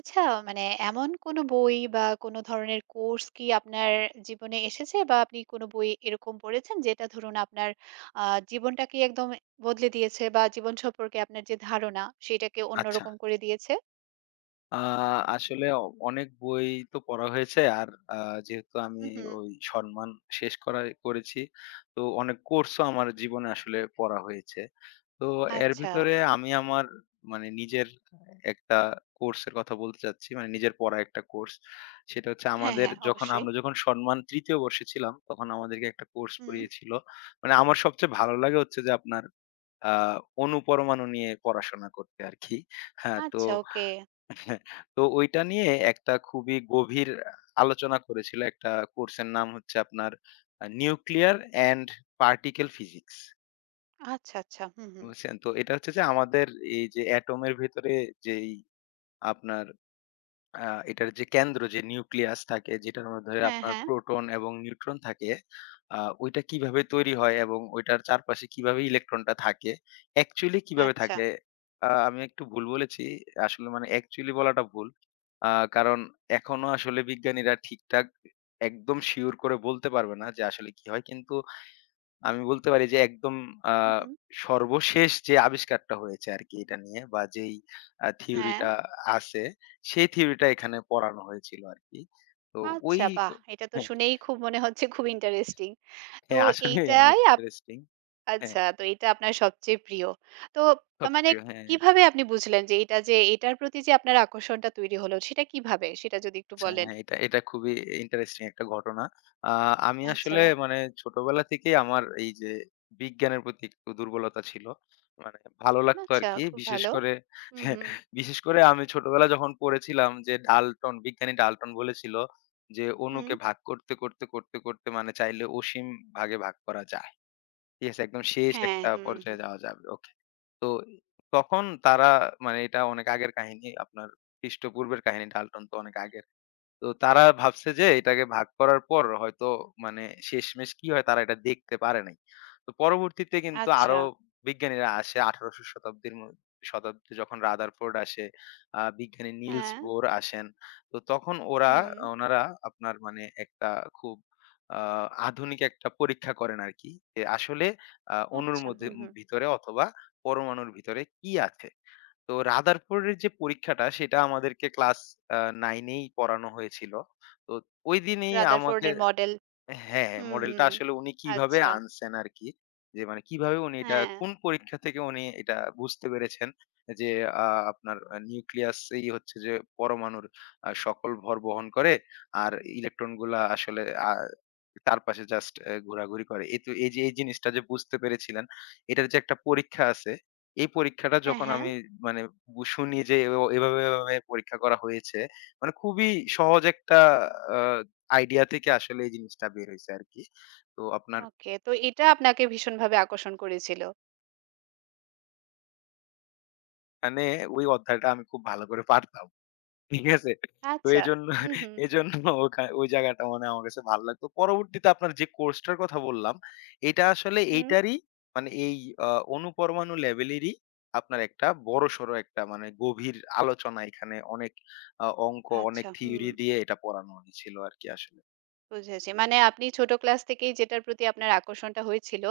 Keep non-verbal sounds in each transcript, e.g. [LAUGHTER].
আচ্ছা, মানে এমন কোনো বই বা কোনো ধরনের কোর্স কি আপনার জীবনে এসেছে বা আপনি কোনো বই এরকম পড়েছেন যেটা ধরুন আপনার জীবনটাকে একদম বদলে দিয়েছে বা জীবন সম্পর্কে আপনার যে ধারণা সেটাকে আচ্ছা। অন্যরকম করে দিয়েছে? আ আসলে অনেক বই তো পড়া হয়েছে। আর আ যেহেতু আমি হুম, হুম। ওই সম্মান শেষ করেছি। তো অনেক কোর্সও আমার জীবনে আসলে পড়া হয়েছে। তো এর আচ্ছা। ভিতরে আমি আমার মানে নিজের একটা কোর্সের কথা বলতে চাচ্ছি। মানে নিজের পড়া একটা কোর্স। সেটা হচ্ছে হ্যাঁ, আমাদের হ্যাঁ, যখন অবশ্যই। আমরা যখন সম্মান ৩য় বর্ষে ছিলাম, তখন আমাদেরকে একটা কোর্স হুম। পড়িয়েছিল। মানে আমার সবচেয়ে ভালো লাগে হচ্ছে যে আপনার আ অণুপরমাণু নিয়ে পড়াশোনা করতে আরকি। হ্যাঁ, তো আচ্ছা, ওকে। হ্যাঁ, তো ওইটা নিয়ে একটা খুবই গভীর আলোচনা করেছিল। একটা কোর্সের নাম হচ্ছে আপনার নিউক্লিয়ার অ্যান্ড পার্টিকেল ফিজিক্স। আচ্ছা, আচ্ছা, হুম, হুম। বুঝছেন? তো এটা হচ্ছে যে আমাদের এই যে এটমের ভেতরে যেই আপনার আ এটার যে কেন্দ্র, যে নিউক্লিয়াস থাকে যেটার মধ্যে হ্যাঁ, আপনার হ্যাঁ। প্রোটন এবং নিউট্রন থাকে, আ ওইটা কিভাবে তৈরি হয় এবং ওইটার চারপাশে কিভাবে ইলেকট্রনটা থাকে? অ্যাকচুয়ালি কিভাবে আচ্ছা, থাকে? আমি একটু ভুল বলেছি। আসলে মানে অ্যাকচুয়ালি বলাটা ভুল। আ কারণ এখনো আসলে বিজ্ঞানীরা ঠিকঠাক একদম সিউর করে বলতে পারবে না যে আসলে কি হয়। কিন্তু আমি বলতে পারি যে একদম আ হুম, হুম। সর্বশেষ যে আবিষ্কারটা হয়েছে আরকি এটা নিয়ে, বা যেই হ্যাঁ। থিওরিটা আছে, সেই থিওরিটা এখানে পড়ানো হয়েছিল আরকি। তো ওই আচ্ছা, ক বাহ, এটা তো হ্যাঁ, শুনেই খুব মনে হচ্ছে খুব ইন্টারেস্টিং। তো হ্যাঁ আসলেই অনেক এইটাই ইন্টারেস্টিং। হ্যাঁ, আচ্ছা, তো এটা আপনার সবচেয়ে প্রিয়। তো সবচেয়ে মানে প্রিয়, হ্যাঁ। কিভাবে আপনি বুঝলেন যে এটা, যে এটার প্রতি যে আপনার আকর্ষণটা তৈরি হলো সেটা কিভাবে? সেটা যদি একটু আচ্ছা, বলেন। হ্যাঁ, এটা এটা খুবই ইন্টারেস্টিং একটা ঘটনা। আ আমি আচ্ছা, আসলে মানে ছোটবেলা থেকেই আমার এই যে বিজ্ঞানের প্রতি একটু দুর্বলতা ছিল। মানে ভালো লাগতো আচ্ছা, আরকি। খুব বিশেষ ভালো। করে হুম, হুম, [LAUGHS] বিশেষ করে আমি ছোটবেলায় যখন পড়েছিলাম যে ডাল্টন, বিজ্ঞানী ডাল্টন বলেছিল যে হুম। অণুকে ভাগ করতে, করতে, করতে, করতে মানে চাইলে অসীম ভাগে ভাগ করা যায়। ঠিক আছে? একদম শেষ হ্যাঁ, একটা হুম, হুম। পর্যায়ে যাওয়া যাবে। ওকে। তো তখন তারা মানে এটা অনেক আগের কাহিনী, আপনার খ্রিস্টপূর্বের কাহিনী। ডাল্টন তো অনেক আগে, তো তারা ভাবছে যে এটাকে ভাগ করার পর হয়তো মানে শেষমেষ কি হয় তারা এটা দেখতে পারে নাই। তো পরবর্তীতে কিন্তু আচ্ছা, আরো বিজ্ঞানীরা আসে ১৮০০ শতাব্দীর শতাব্দী, যখন রাদারফোর্ড আসে, বিজ্ঞানী নিলস হ্যাঁ, বোর আসেন। তো তখন ওরা হুম। ওনারা আপনার মানে একটা খুব আ আধুনিক একটা পরীক্ষা করেন আরকি। যে আসলে অণুর আচ্ছা, মধ্যে হুম, হুম। ভিতরে অথবা পরমাণুর ভিতরে কি আছে? তো রাদারফোর্ডের যে পরীক্ষাটা সেটা আমাদেরকে ক্লাস আ ৯ এই পড়ানো হয়েছিল। তো ঐদিনেই রাদারফোর্ড আমাকে, এর মডেল। হ্যাঁ, হুম, মডেলটা হুম। আসলে উনি কিভাবে আচ্ছা, আনছেন আরকি। যে মানে কিভাবে উনি এটা হ্যাঁ, কোন পরীক্ষা থেকে উনি এটা বুঝতে পেরেছেন যে আ আপনার নিউক্লিয়াসই হচ্ছে যে পরমাণুর সকল ভর বহন করে। আর ইলেকট্রন গুলা আসলে আ চারপাশে জাস্ট এ ঘোরাঘুরি করে। এই তো, এই যে এই জিনিসটা যে বুঝতে পেরেছিলেন, এটার যে একটা পরীক্ষা আছে, এই পরীক্ষাটা হ্যাঁ, যখন হ্যাঁ। আমি মানে শুনি যে এভাবে, এভাবে পরীক্ষা করা হয়েছে। মানে খুবই সহজ একটা আ আইডিয়া থেকে আসলে এই জিনিসটা বের হইছে আরকি। তো আপনার ওকে। তো এটা আপনাকে ভীষণভাবে আকর্ষণ করেছিল। মানে ওই অধ্যায়টা আমি খুব ভালো করে পারতাম। ঠিক আছে? তো আচ্ছা, এজন্য হুম, হুম, এজন্য ওখা ওই জায়গাটা মানে আমার কাছে ভালো লাগতো। পরবর্তীতে আপনার যে কোর্সটার কথা বললাম, এটা আসলে হুম। এইটারই মানে এই আ অণুপরমাণু লেভেলেরই আপনার একটা বড়সড় একটা মানে গভীর আলোচনা, এখানে অনেক অঙ্ক, অনেক আচ্ছা, হুম। থিওরি দিয়ে এটা পড়ানো হয়েছিল আরকি আসলে। বুঝেছি। মানে আপনি ছোট ক্লাস থেকেই যেটার প্রতি আপনার আকর্ষণটা হয়েছিল,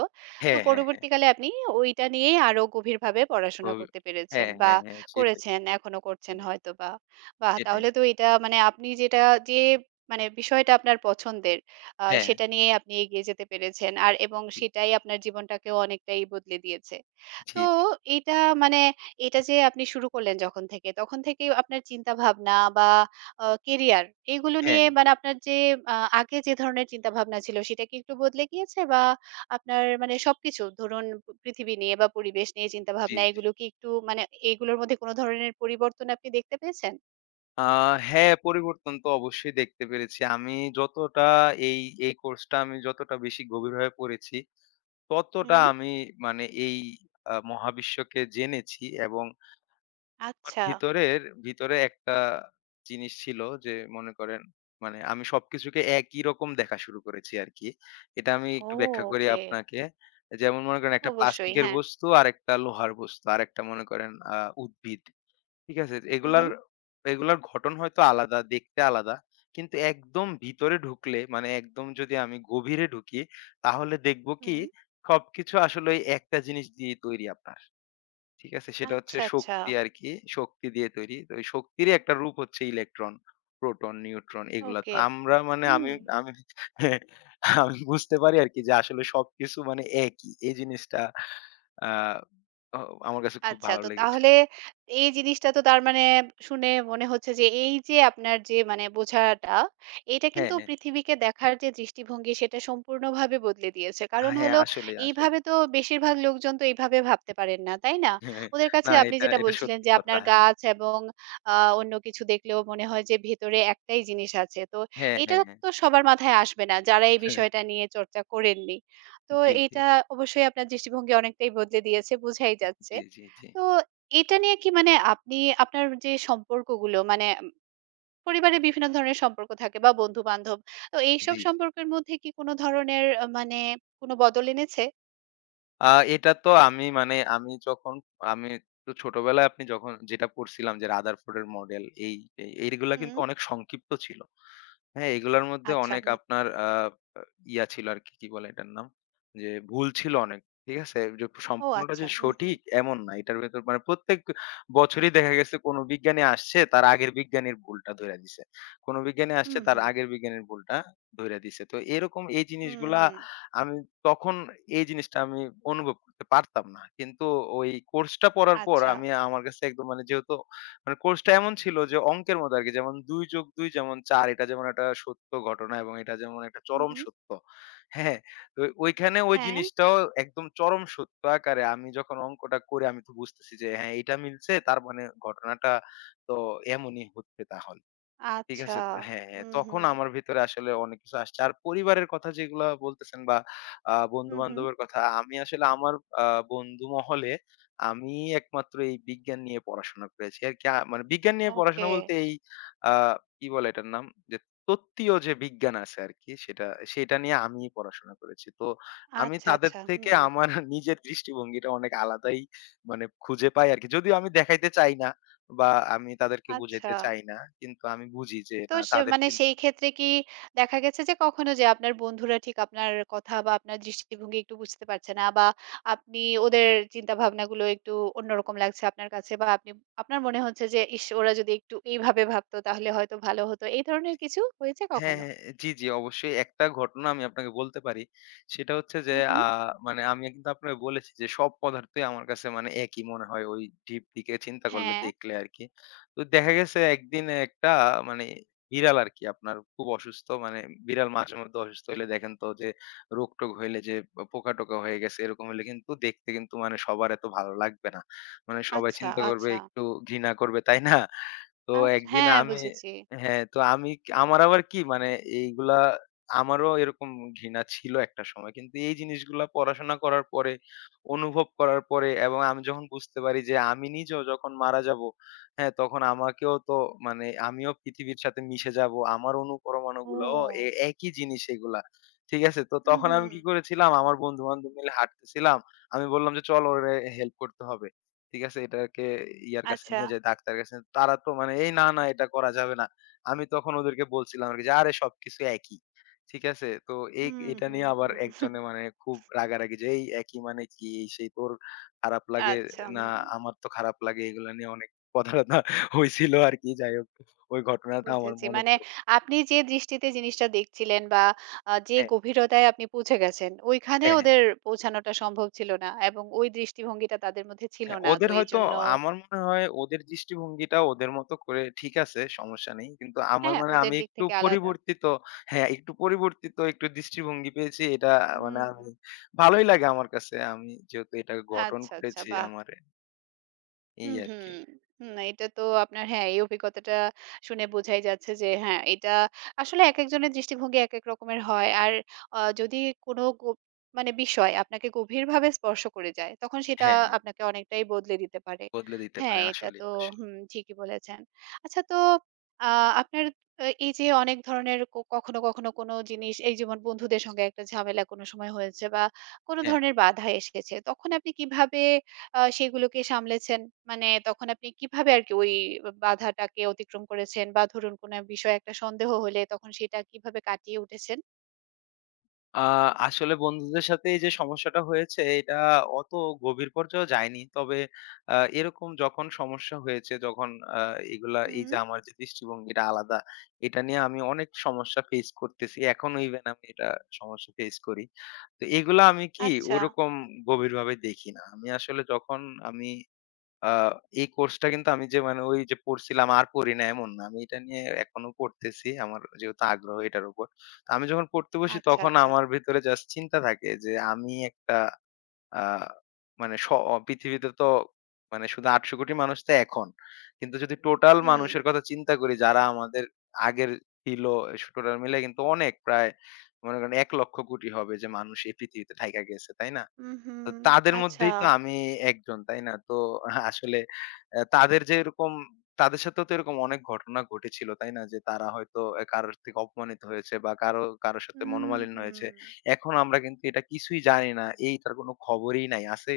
তো হ্যাঁ, হ্যাঁ, হ্যাঁ। পরবর্তীকালে আপনি ওইটা নিয়েই আরো গভীরভাবে পড়াশোনা খুবই, করতে পেরেছেন হ্যাঁ, বা হ্যাঁ, হ্যাঁ। সেটাই, করেছেন, এখনো করছেন সেটাই, হয়তোবা। বাহ! সেটাই। তাহলে তো এটা মানে আপনি যেটা, যে মানে বিষয়টা আপনার পছন্দের, হ্যাঁ, সেটা নিয়েই আপনি এগিয়ে যেতে পেরেছেন। আর এবং জি, সেটাই আপনার জীবনটাকেও অনেকটাই বদলে দিয়েছে। তো জি। এটা মানে এটা যে আপনি শুরু করলেন যখন থেকে, তখন থেকেই আপনার চিন্তাভাবনা বা কেরিয়ার এগুলো নিয়ে হ্যাঁ, মানে আপনার যে আ আগে যে ধরনের চিন্তাভাবনা ছিল সেটা কি একটু বদলে গিয়েছে? বা আপনার মানে সবকিছু, ধরুন পৃথিবী নিয়ে বা পরিবেশ নিয়ে জি, চিন্তাভাবনা, জি। এগুলো কি একটু মানে এগুলোর মধ্যে কোন ধরনের পরিবর্তন আপনি দেখতে পেয়েছেন? আ হ্যাঁ, পরিবর্তন তো অবশ্যই দেখতে পেরেছি। আমি যতটা এই, এই কোর্সটা আমি যতটা বেশি গভীরভাবে পড়েছি, ততটা হুম। আমি মানে এই মহাবিশ্বকে জেনেছি এবং আমার আচ্ছা। ভিতরে একটা জিনিস ছিল যে মনে করেন মানে আমি সবকিছুকে একই রকম দেখা শুরু করেছি আরকি। এটা আমি ও, একটু ব্যাখ্যা করি ওকে। আপনাকে। যেমন মনে করেন একটা অবশ্যই প্লাস্টিকের হ্যাঁ। বস্তু, আরেকটা লোহার বস্তু, আরেকটা মনে করেন উদ্ভিদ। ঠিক আছে। উহু, এগুলার, হুম। এগুলার ঘটন হয়তো আলাদা, দেখতে আলাদা। কিন্তু একদম ভিতরে ঢুকলে মানে একদম যদি আমি গভীরে ঢুকি তাহলে দেখব কি হুম, সবকিছু আসলে ওই একটা জিনিস দিয়েই তৈরি আপনার। ঠিক আছে? সেটা হচ্ছে আচ্ছা, আচ্ছা। শক্তি আরকি। শক্তি দিয়ে তৈরি। তো ওই শক্তিরই একটা রূপ হচ্ছে ইলেকট্রন, প্রোটন, নিউট্রন এগুলা। তো ওকে। আমরা মানে হুম। আমি আমি [LAUGHS] আমি বুঝতে পারি আরকি যে আসলে সবকিছু মানে একই। এই জিনিসটা আ অ আমার কাছে খুব আচ্ছা, ভালো তো লেগেছিল। তাহলে এই জিনিসটা তো তার মানে শুনে মনে হচ্ছে যে এই যে আপনার যে মানে বোঝাটা, এইটা হ্যাঁ, কিন্তু হ্যাঁ। পৃথিবীকে দেখার যে দৃষ্টিভঙ্গি সেটা সম্পূর্ণভাবে বদলে দিয়েছে। কারণ হ্যাঁ, হলো, আসলেই, আসলেই। এইভাবে তো বেশিরভাগ লোকজন তো এইভাবে ভাবতে পারেন না, তাই না? হ্যাঁ, ওদের কাছে না, আপনি এটা যেটা এটা বলছিলেন সত্যি যে কথা। আপনার হ্যাঁ, গাছ এবং আ অন্য কিছু দেখলেও মনে হয় যে ভেতরে একটাই জিনিস আছে। তো হ্যাঁ, এইটা হ্যাঁ, হ্যাঁ। তো সবার মাথায় আসবে না যারা এই হ্যাঁ, বিষয়টা নিয়ে চর্চা করেননি। তো জি, জি, এইটা অবশ্যই আপনার দৃষ্টিভঙ্গি অনেকটাই বদলে দিয়েছে, বোঝাই যাচ্ছে। জি, জি, জি, তো এটা নিয়ে কি মানে আপনি আপনার যে সম্পর্কগুলো মানে পরিবারে বিভিন্ন ধরনের সম্পর্ক থাকে বা বন্ধু-বান্ধব। তো এইসব জি। সম্পর্কের মধ্যে কি কোনো ধরনের মানে কোনো বদল এনেছে? আ এটা তো আমি মানে আমি যখন, আমি তো ছোটবেলায় আপনি যখন যেটা পড়ছিলাম যে রাদারফোর্ড এর মডেল, এই এই এইগুলা কিন্তু হুম, অনেক সংক্ষিপ্ত ছিল। হ্যাঁ, এগুলার মধ্যে আচ্ছা, অনেক হুম। আপনার আ আ ইয়া ছিল আরকি, কি কি বলে এটার নাম? যে ভুল ছিল অনেক। ঠিক আছে? যে ও, সম্পূর্ণটা আচ্ছা। যে হুম, হুম। সঠিক এমন না। এটার ভেতর মানে প্রত্যেক বছরই দেখা গেছে কোন বিজ্ঞানী আসছে তার আগের বিজ্ঞানীর ভুলটা ধইরা দিছে। কোন বিজ্ঞানী হুম, আসছে তার হুম। আগের বিজ্ঞানীর ভুলটা ধইরা দিছে। তো এরকম এই হুম, জিনিসগুলা হুম। আমি তখন, এই জিনিসটা আমি অনুভব করতে পারতাম না। কিন্তু ওই কোর্সটা পড়ার পর আচ্ছা। আমি, আমার কাছে একদম মানে যেহেতু মানে কোর্সটা এমন ছিল যে অঙ্কের মতো আরকি, যেমন ২+২ যেমন ৪, এটা যেমন একটা সত্য ঘটনা এবং এটা যেমন একটা হুম, চরম হুম। সত্য। হ্যাঁ? তো ওইখানে ওই হ্যাঁ, জিনিসটাও একদম চরম সত্য আকারে আমি যখন অঙ্কটা করে আমি তো বুঝতেছি যে হ্যাঁ, এটা মিলছে, তার মানে ঘটনাটা তো এমনই হচ্ছে তাহলে। ঠিক আচ্ছা। আছে। তো হ্যাঁ, হ্যাঁ। হুম, তখন হুম। আমার ভেতরে আসলে অনেক কিছু আসছে। আর পরিবারের কথা যেগুলা বলতেছেন বা হুম, হুম। বন্ধু-বান্ধবের কথা, আমি আসলে আমার আ বন্ধু মহলে আমি একমাত্র এই বিজ্ঞান নিয়ে পড়াশোনা করেছি। আর কি মানে বিজ্ঞান নিয়ে পড়াশোনা ওকে। বলতে এই আ কি বলে এটার নাম? যে তত্ত্বীয় যে বিজ্ঞান আছে আরকি, সেটা নিয়ে আমি পড়াশোনা করেছি। তো আমি আচ্ছা, তাদের আচ্ছা। থেকে হুম। আমার নিজের দৃষ্টিভঙ্গিটা অনেক আলাদাই মানে খুঁজে পাই আরকি। যদিও আমি দেখাইতে চাই না। বা আমি তাদেরকে আচ্ছা। বুঝাইতে চাই না। কিন্তু আমি বুঝি যে তো না সে তাদের মানে চিন্তা, সেই ক্ষেত্রে কি দেখা গেছে যে কখনো, যে আপনার বন্ধুরা ঠিক আপনার কথা বা আপনার দৃষ্টিভঙ্গি একটু বুঝতে পারছে না, বা আপনি ওদের চিন্তা ভাবনাগুলো একটু অন্যরকম লাগছে আপনার কাছে, বা আপনি আপনার মনে হচ্ছে যে ইস, ওরা যদি একটু এইভাবে ভাবতো তাহলে হয়তো ভালো হতো, এই ধরনের কিছু হয়েছে হ্যাঁ, কখনো? হ্যাঁ। জি, জি, অবশ্যই একটা ঘটনা আমি আপনাকে বলতে পারি। সেটা হচ্ছে যে হুম, হুম। মানে আমি কিন্তু আপনাকে বলেছি যে সব পদার্থই আমার কাছে মানে একই মনে হয় ওই ডিপ দিকে চিন্তা করলে হ্যাঁ। দেখলে আরকি। তো দেখা গেছে একদিন একটা মানে বিড়াল আরকি আপনার খুব অসুস্থ, মানে বিড়াল মাঝেমধ্যে অসুস্থ হইলে দেখেন তো যে রোগ-টোগ হইলে, যে পোকা-টোকা হয়ে গেছে এরকম হইলে কিন্তু দেখতে কিন্তু মানে সবার এত ভালো লাগবে না। মানে সবাই আচ্ছা, চিন্তা করবে, আচ্ছা। একটু ঘৃণা করবে, তাই না? তো আচ্ছা, একদিন হ্যাঁ, আমি, বুঝেছি। হ্যাঁ, তো আমি, আমার আবার কি মানে, এইগুলা আমারও এরকম ঘৃণা ছিল একটা সময়। কিন্তু এই জিনিসগুলা পড়াশোনা করার পরে, অনুভব করার পরে, এবং আমি যখন বুঝতে পারি যে আমি নিজেও যখন মারা যাবো, হ্যাঁ, তখন আমাকেও তো মানে আমিও পৃথিবীর সাথে মিশে যাবো। আমার অণুপরমাণুগুলাও ও, একই জিনিস এগুলা। ঠিক আছে? তো হুম, তখন হুম। আমি কি করেছিলাম, আমার বন্ধু-বান্ধব মিলে হাঁটতেছিলাম। আমি বললাম যে, "চল ওরে হেল্প করতে হবে।" ঠিক আছে? এটাকে ইয়ার কাছে আচ্ছা, নিয়ে যাই, ডাক্তারের কাছে। তারা তো মানে, "এই না, না, এটা করা যাবে না।" আমি তখন ওদেরকে বলছিলাম আরকি যে, "আরে সবকিছু একই।" ঠিক আছে? তো হুম, এটা হুম। নিয়ে আবার হুম। [LAUGHS] একজনে মানে খুব রাগারাগি যে, "এই একই মানে কি? এই সেই, তোর খারাপ লাগে আচ্ছা, না, হুম। আমার তো খারাপ লাগে।" এগুলা নিয়ে অনেক কথা-টথা হইছিল আরকি। যাই হোক, ওই ঘটনাটা আমার বুঝেছি। মনে মানে পড়ে। আপনি যে দৃষ্টিতে জিনিসটা দেখছিলেন বা যে হ্যাঁ, গভীরতায় আপনি পৌঁছে গেছেন, ওইখানে হ্যাঁ, হ্যাঁ। ওদের পৌঁছানোটা সম্ভব ছিল না এবং ওই দৃষ্টিভঙ্গিটা তাদের মধ্যে ছিল হ্যাঁ, না। তো ওদের হয়তো, এইজন্য আমার মনে হয় ওদের দৃষ্টিভঙ্গিটা ওদের মতো করে ঠিক আছে, সমস্যা নেই। কিন্তু আমার হ্যাঁ, মানে ওদের আমি দিক একটু থেকে আলাদা। পরিবর্তিত, হ্যাঁ, একটু পরিবর্তিত একটু দৃষ্টিভঙ্গি পেয়েছি। এটা মানে হুম। আমি, ভালোই লাগে আমার কাছে। আমি যেহেতু এটা গঠন আচ্ছা, আচ্ছা। করেছি বাহ! আমার, এই হুম, হুম। আরকি। না, এটা তো আপনার হ্যাঁ, এই অভিজ্ঞতাটা শুনে বোঝাই যাচ্ছে যে হ্যাঁ, এটা আসলে একেকজনের দৃষ্টিভঙ্গি একেক রকমের হয়। আর যদি কোনো মানে বিষয় আপনাকে গভীরভাবে স্পর্শ করে যায়, তখন সেটা হ্যাঁ, হ্যাঁ, আপনাকে অনেকটাই বদলে দিতে পারে। বদলে দিতে হ্যাঁ, পারে এটা তো আসলেই, আসলেই। হুম, ঠিকই বলেছেন। আচ্ছা, তো আ আপনার এই যে অনেক ধরনের কখনো, কখনো কোনো জিনিস, এই যেমন বন্ধুদের সঙ্গে একটা ঝামেলা কোনো সময় হয়েছে বা কোনো হ্যাঁ। ধরনের বাধা এসেছে, তখন আপনি কিভাবে সেগুলোকে সামলেছেন? মানে তখন আপনি কিভাবে আরকি ওই বাধাটাকে অতিক্রম করেছেন? বা ধরুন কোনো বিষয়ে একটা সন্দেহ হলে তখন সেটা কিভাবে কাটিয়ে উঠেছেন? আ আসলে বন্ধুদের সাথে এই যে সমস্যাটা হয়েছে, এটা অত গভীর পর্যায়েও যায়নি। তবে এরকম যখন সমস্যা হয়েছে, যখন আ এগুলা, এই হুম, যে আমার যে দৃষ্টিভঙ্গিটা আলাদা, এটা নিয়ে আমি অনেক সমস্যা ফেস করতেছি। এখনো ইভেন আমি এটা সমস্যা ফেস করি। তো এগুলা আমি কি আচ্ছা, ওরকম গভীরভাবে দেখি না। আমি আসলে যখন আমি আ এই কোর্সটা কিন্তু আমি যে মানে ওই যে পড়ছিলাম আর পড়ি না এমন না। আমি এটা নিয়ে এখনো পড়তেছি। আমার যেহেতু আগ্রহ এটার উপর। তো আমি যখন পড়তে বসি আচ্ছা, তখন আচ্ছা। আমার ভেতরে জাস্ট চিন্তা থাকে যে আমি একটা আ মানে পৃথিবীতে তো মানে শুধু ৮০০ কোটি মানুষ তো এখন। কিন্তু যদি টোটাল হুম, মানুষের কথা চিন্তা করি যারা আমাদের আগের ছিল, টোটাল মিলে কিন্তু অনেক, প্রায় মনে করেন ১ লক্ষ কোটি হবে যে মানুষ এই পৃথিবীতে থাইকা গেছে, তাই না? উহু, তো তাদের আচ্ছা। মধ্যেই তো আমি একজন, তাই না? তো আসলে তাদের যে এরকম, তাদের সাথেও তো এরকম অনেক ঘটনা ঘটেছিল, তাই না? যে তারা হয়তো কারোর থেকে অপমানিত হয়েছে বা কারো সাথে মনোমালিন্য উহু। হয়েছে। এখন আমরা কিন্তু এটা কিছুই জানি না। এইটার কোনো খবরই নাই। আছে?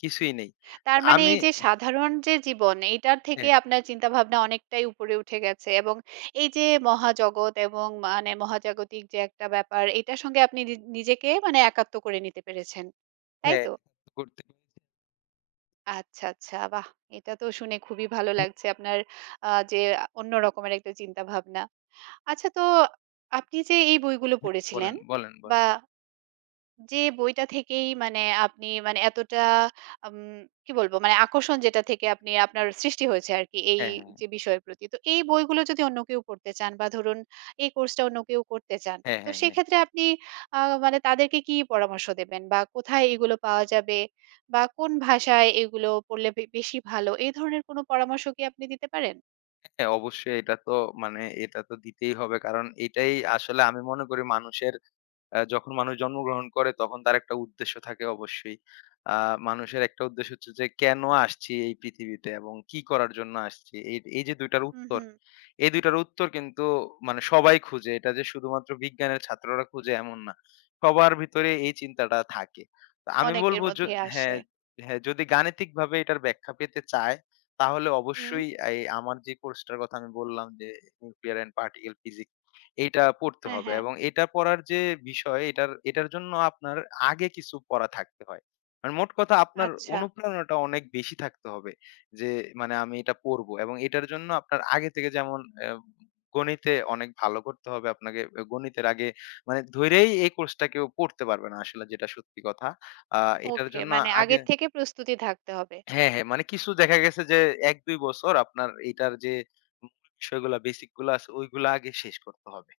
কিছুই নেই। তার মানে আমি, এই যে সাধারণ যে জীবন এইটার থেকে হ্যাঁ, আপনার চিন্তাভাবনা অনেকটাই উপরে উঠে গেছে, এবং এই যে মহাজগৎ এবং মানে মহাজাগতিক যে একটা ব্যাপার, এটার সঙ্গে আপনি নিজেকে মানে একাত্ম করে নিতে পেরেছেন। তাই হ্যাঁ, তো? করতে, আচ্ছা, আচ্ছা। বাহ! এটা তো শুনে খুবই ভালো হ্যাঁ, লাগছে আপনার যে অন্য রকমের একটা চিন্তাভাবনা। আচ্ছা, তো আপনি যে এই বইগুলো হ্যাঁ, পড়েছিলেন বলেন, বলেন, বলেন। বা যে বইটা থেকেই মানে আপনি মানে এতটা উম কি বলবো? মানে আকর্ষণ যেটা থেকে আপনি আপনার সৃষ্টি হয়েছে আরকি এই হ্যাঁ, হ্যাঁ, যে বিষয়ের প্রতি। তো এই বইগুলো যদি অন্য কেউ পড়তে চান বা ধরুন এই কোর্সটা অন্য কেউ করতে চান, হ্যাঁ, তো হ্যাঁ, হ্যাঁ, সেক্ষেত্রে আপনি আ মানে তাদেরকে কি পরামর্শ দেবেন? বা কোথায় এগুলো পাওয়া যাবে? বা কোন ভাষায় এগুলো পড়লে বেশি ভালো? এই ধরনের কোনো পরামর্শ কি আপনি দিতে পারেন? হ্যাঁ, অবশ্যই এটা তো মানে এটা তো দিতেই হবে। কারণ এটাই আসলে আমি মনে করি মানুষের, যখন মানুষ জন্মগ্রহণ করে তখন তার একটা উদ্দেশ্য থাকে অবশ্যই। আ মানুষের একটা উদ্দেশ্য হচ্ছে যে কেন আসছি এই পৃথিবীতে এবং কি করার জন্য আসছি। এই এই যে ২ টার হুম, উত্তর, হুম। এই ২ টার উত্তর কিন্তু মানে সবাই খুঁজে। এটা যে শুধুমাত্র বিজ্ঞানের ছাত্ররা খুঁজে এমন না। সবার ভিতরে এই চিন্তাটা থাকে। তো আমি অনেকের বলব মধ্যে হ্যাঁ, আসে। হ্যাঁ, যদি গাণিতিকভাবে এটার ব্যাখ্যা পেতে চায় তাহলে হুম। অবশ্যই এই আমার যে কোর্সটার কথা আমি বললাম যে নিউক্লিয়ার অ্যান্ড পার্টিকেল ফিজিক্স, এইটা পড়তে হ্যাঁ, হবে হ্যাঁ। এবং এটা পড়ার যে বিষয়, এটার এটার জন্য আপনার আগে কিছু পড়া থাকতে হয়। মানে মোট কথা আপনার আচ্ছা। অনুপ্রেরণাটা অনেক বেশি থাকতে হবে। যে মানে আমি এটা পড়বো এবং এটার জন্য আপনার আগে থেকে যেমন গণিতে অনেক ভালো করতে হবে আপনাকে। গণিতের আগে মানে ধইরেই এই কোর্সটা কেউ পড়তে পারবে না আসলে, যেটা সত্যি কথা। আ এটার ওকে। জন্য মানে আগে, আগের থেকে প্রস্তুতি থাকতে হবে। হ্যাঁ, হ্যাঁ, মানে কিছু দেখা গেছে যে ১-২ বছর আপনার এটার যে মূল বিষয়গুলা, বেসিক গুলা আছে, ওইগুলা আগে শেষ করতে হবে।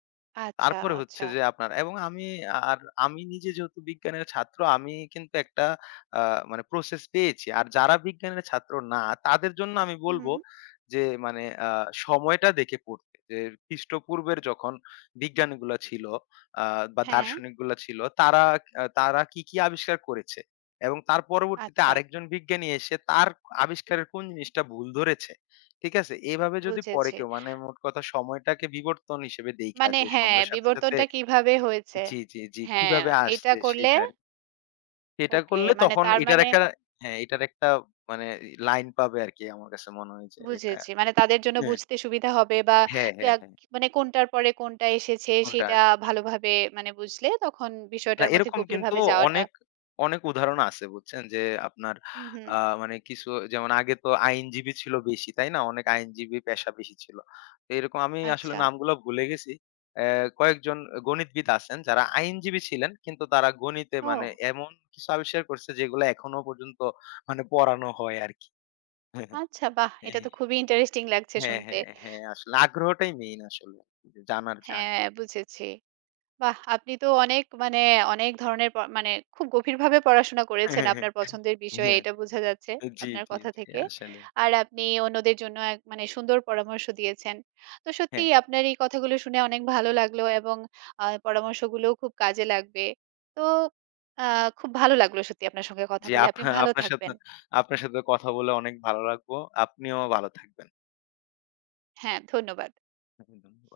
আচ্ছা, তারপরে হচ্ছে আচ্ছা। যে আপনার, এবং আমি, আর আমি নিজে যেহেতু বিজ্ঞানের ছাত্র, আমি কিন্তু একটা মানে প্রসেস পেয়েছি। আর যারা বিজ্ঞানের ছাত্র না, তাদের জন্য আমি বলবো হুম, যে মানে সময়টা দেখে পড়তে, যে খ্রিস্টপূর্বের যখন বিজ্ঞানীগুলো ছিল, বা হ্যাঁ, দার্শনিকগুলো ছিল, তারা কি কি আবিষ্কার করেছে এবং তার পরবর্তীতে আচ্ছা, আরেকজন বিজ্ঞানী এসে তার আবিষ্কারের কোন জিনিসটা ভুল ধরেছে। ঠিক আছে? এভাবে যদি পড়ে বুঝেছি। কেউ, মানে মোট কথা সময়টাকে বিবর্তন হিসেবে দেইখা, মানে যে হ্যাঁ, সময়ের সাথে, সাথে, বিবর্তনটা কিভাবে হয়েছে? জি, জি, জি, হ্যাঁ, কিভাবে এটা আসছে করলে সেটা আরকি। সেটা ওকে। করলে মানে তখন তার এটার মানে একটা, হ্যাঁ, এটার একটা মানে লাইন পাবে আরকি, আমার কাছে মনে হয় যে এটা, বুঝেছি। মানে তাদের জন্য হ্যাঁ। বুঝতে সুবিধা হবে, বা হ্যাঁ, ক্যা হ্যাঁ, হ্যাঁ। মানে কোনটার পরে কোনটা এসেছে কোনটা, সেটা ভালোভাবে মানে বুঝলে তখন না বিষয়টার মধ্যে এরকম কিন্তু গভীরভাবে যাওয়াটা। অনেক, অনেক উদাহরণ আছে, বুঝছেন? যে আপনার হুম, হুম। আ মানে কিছু যেমন আগে তো আইনজীবী ছিল বেশি, তাই না? অনেক আইনজীবী পেশা বেশি ছিল। তো এরকম আমি আসলে আচ্ছা। নামগুলা ভুলে গেছি। অ্যা কয়েকজন গণিতবিদ আছেন যারা আইনজীবী ছিলেন কিন্তু তারা গণিতে মানে ও, এমন কিছু আবিষ্কার করছে যেগুলো এখনো পর্যন্ত মানে পড়ানো হয় আরকি। [LAUGHS] আচ্ছা, বাহ! এটা তো খুবই ইন্টারেস্টিং লাগছে হ্যাঁ, শুনতে। হ্যাঁ, হ্যাঁ, আসলে আগ্রহটাই মেইন আসলে। জানার যে হ্যাঁ, আগ্রহ। বুঝেছি। বাহ! আপনি তো অনেক মানে অনেক ধরনের মানে খুব গভীরভাবে পড়াশোনা [LAUGHS] হ্যাঁ, করেছেন হ্যাঁ, আপনার পছন্দের বিষয়ে, হ্যাঁ। এটা বোঝা যাচ্ছে জি, আপনার জি, কথা জি, থেকে। আসলেই। আর আপনি অন্যদের জন্য মানে সুন্দর পরামর্শ দিয়েছেন। তো হ্যাঁ। সত্যিই আপনার এই কথাগুলো শুনে অনেক ভালো লাগলো এবং পরামর্শগুলোও খুব কাজে লাগবে। তো আ খুব ভালো লাগলো সত্যি আপনার সঙ্গে কথা জি, বলে। আপনি ভালো আপনার সাথে থাকবেন। আপনার সাথে কথা বলে অনেক ভালো লাগবো। আপনিও ভালো থাকবেন। হ্যাঁ, ধন্যবাদ। একদম।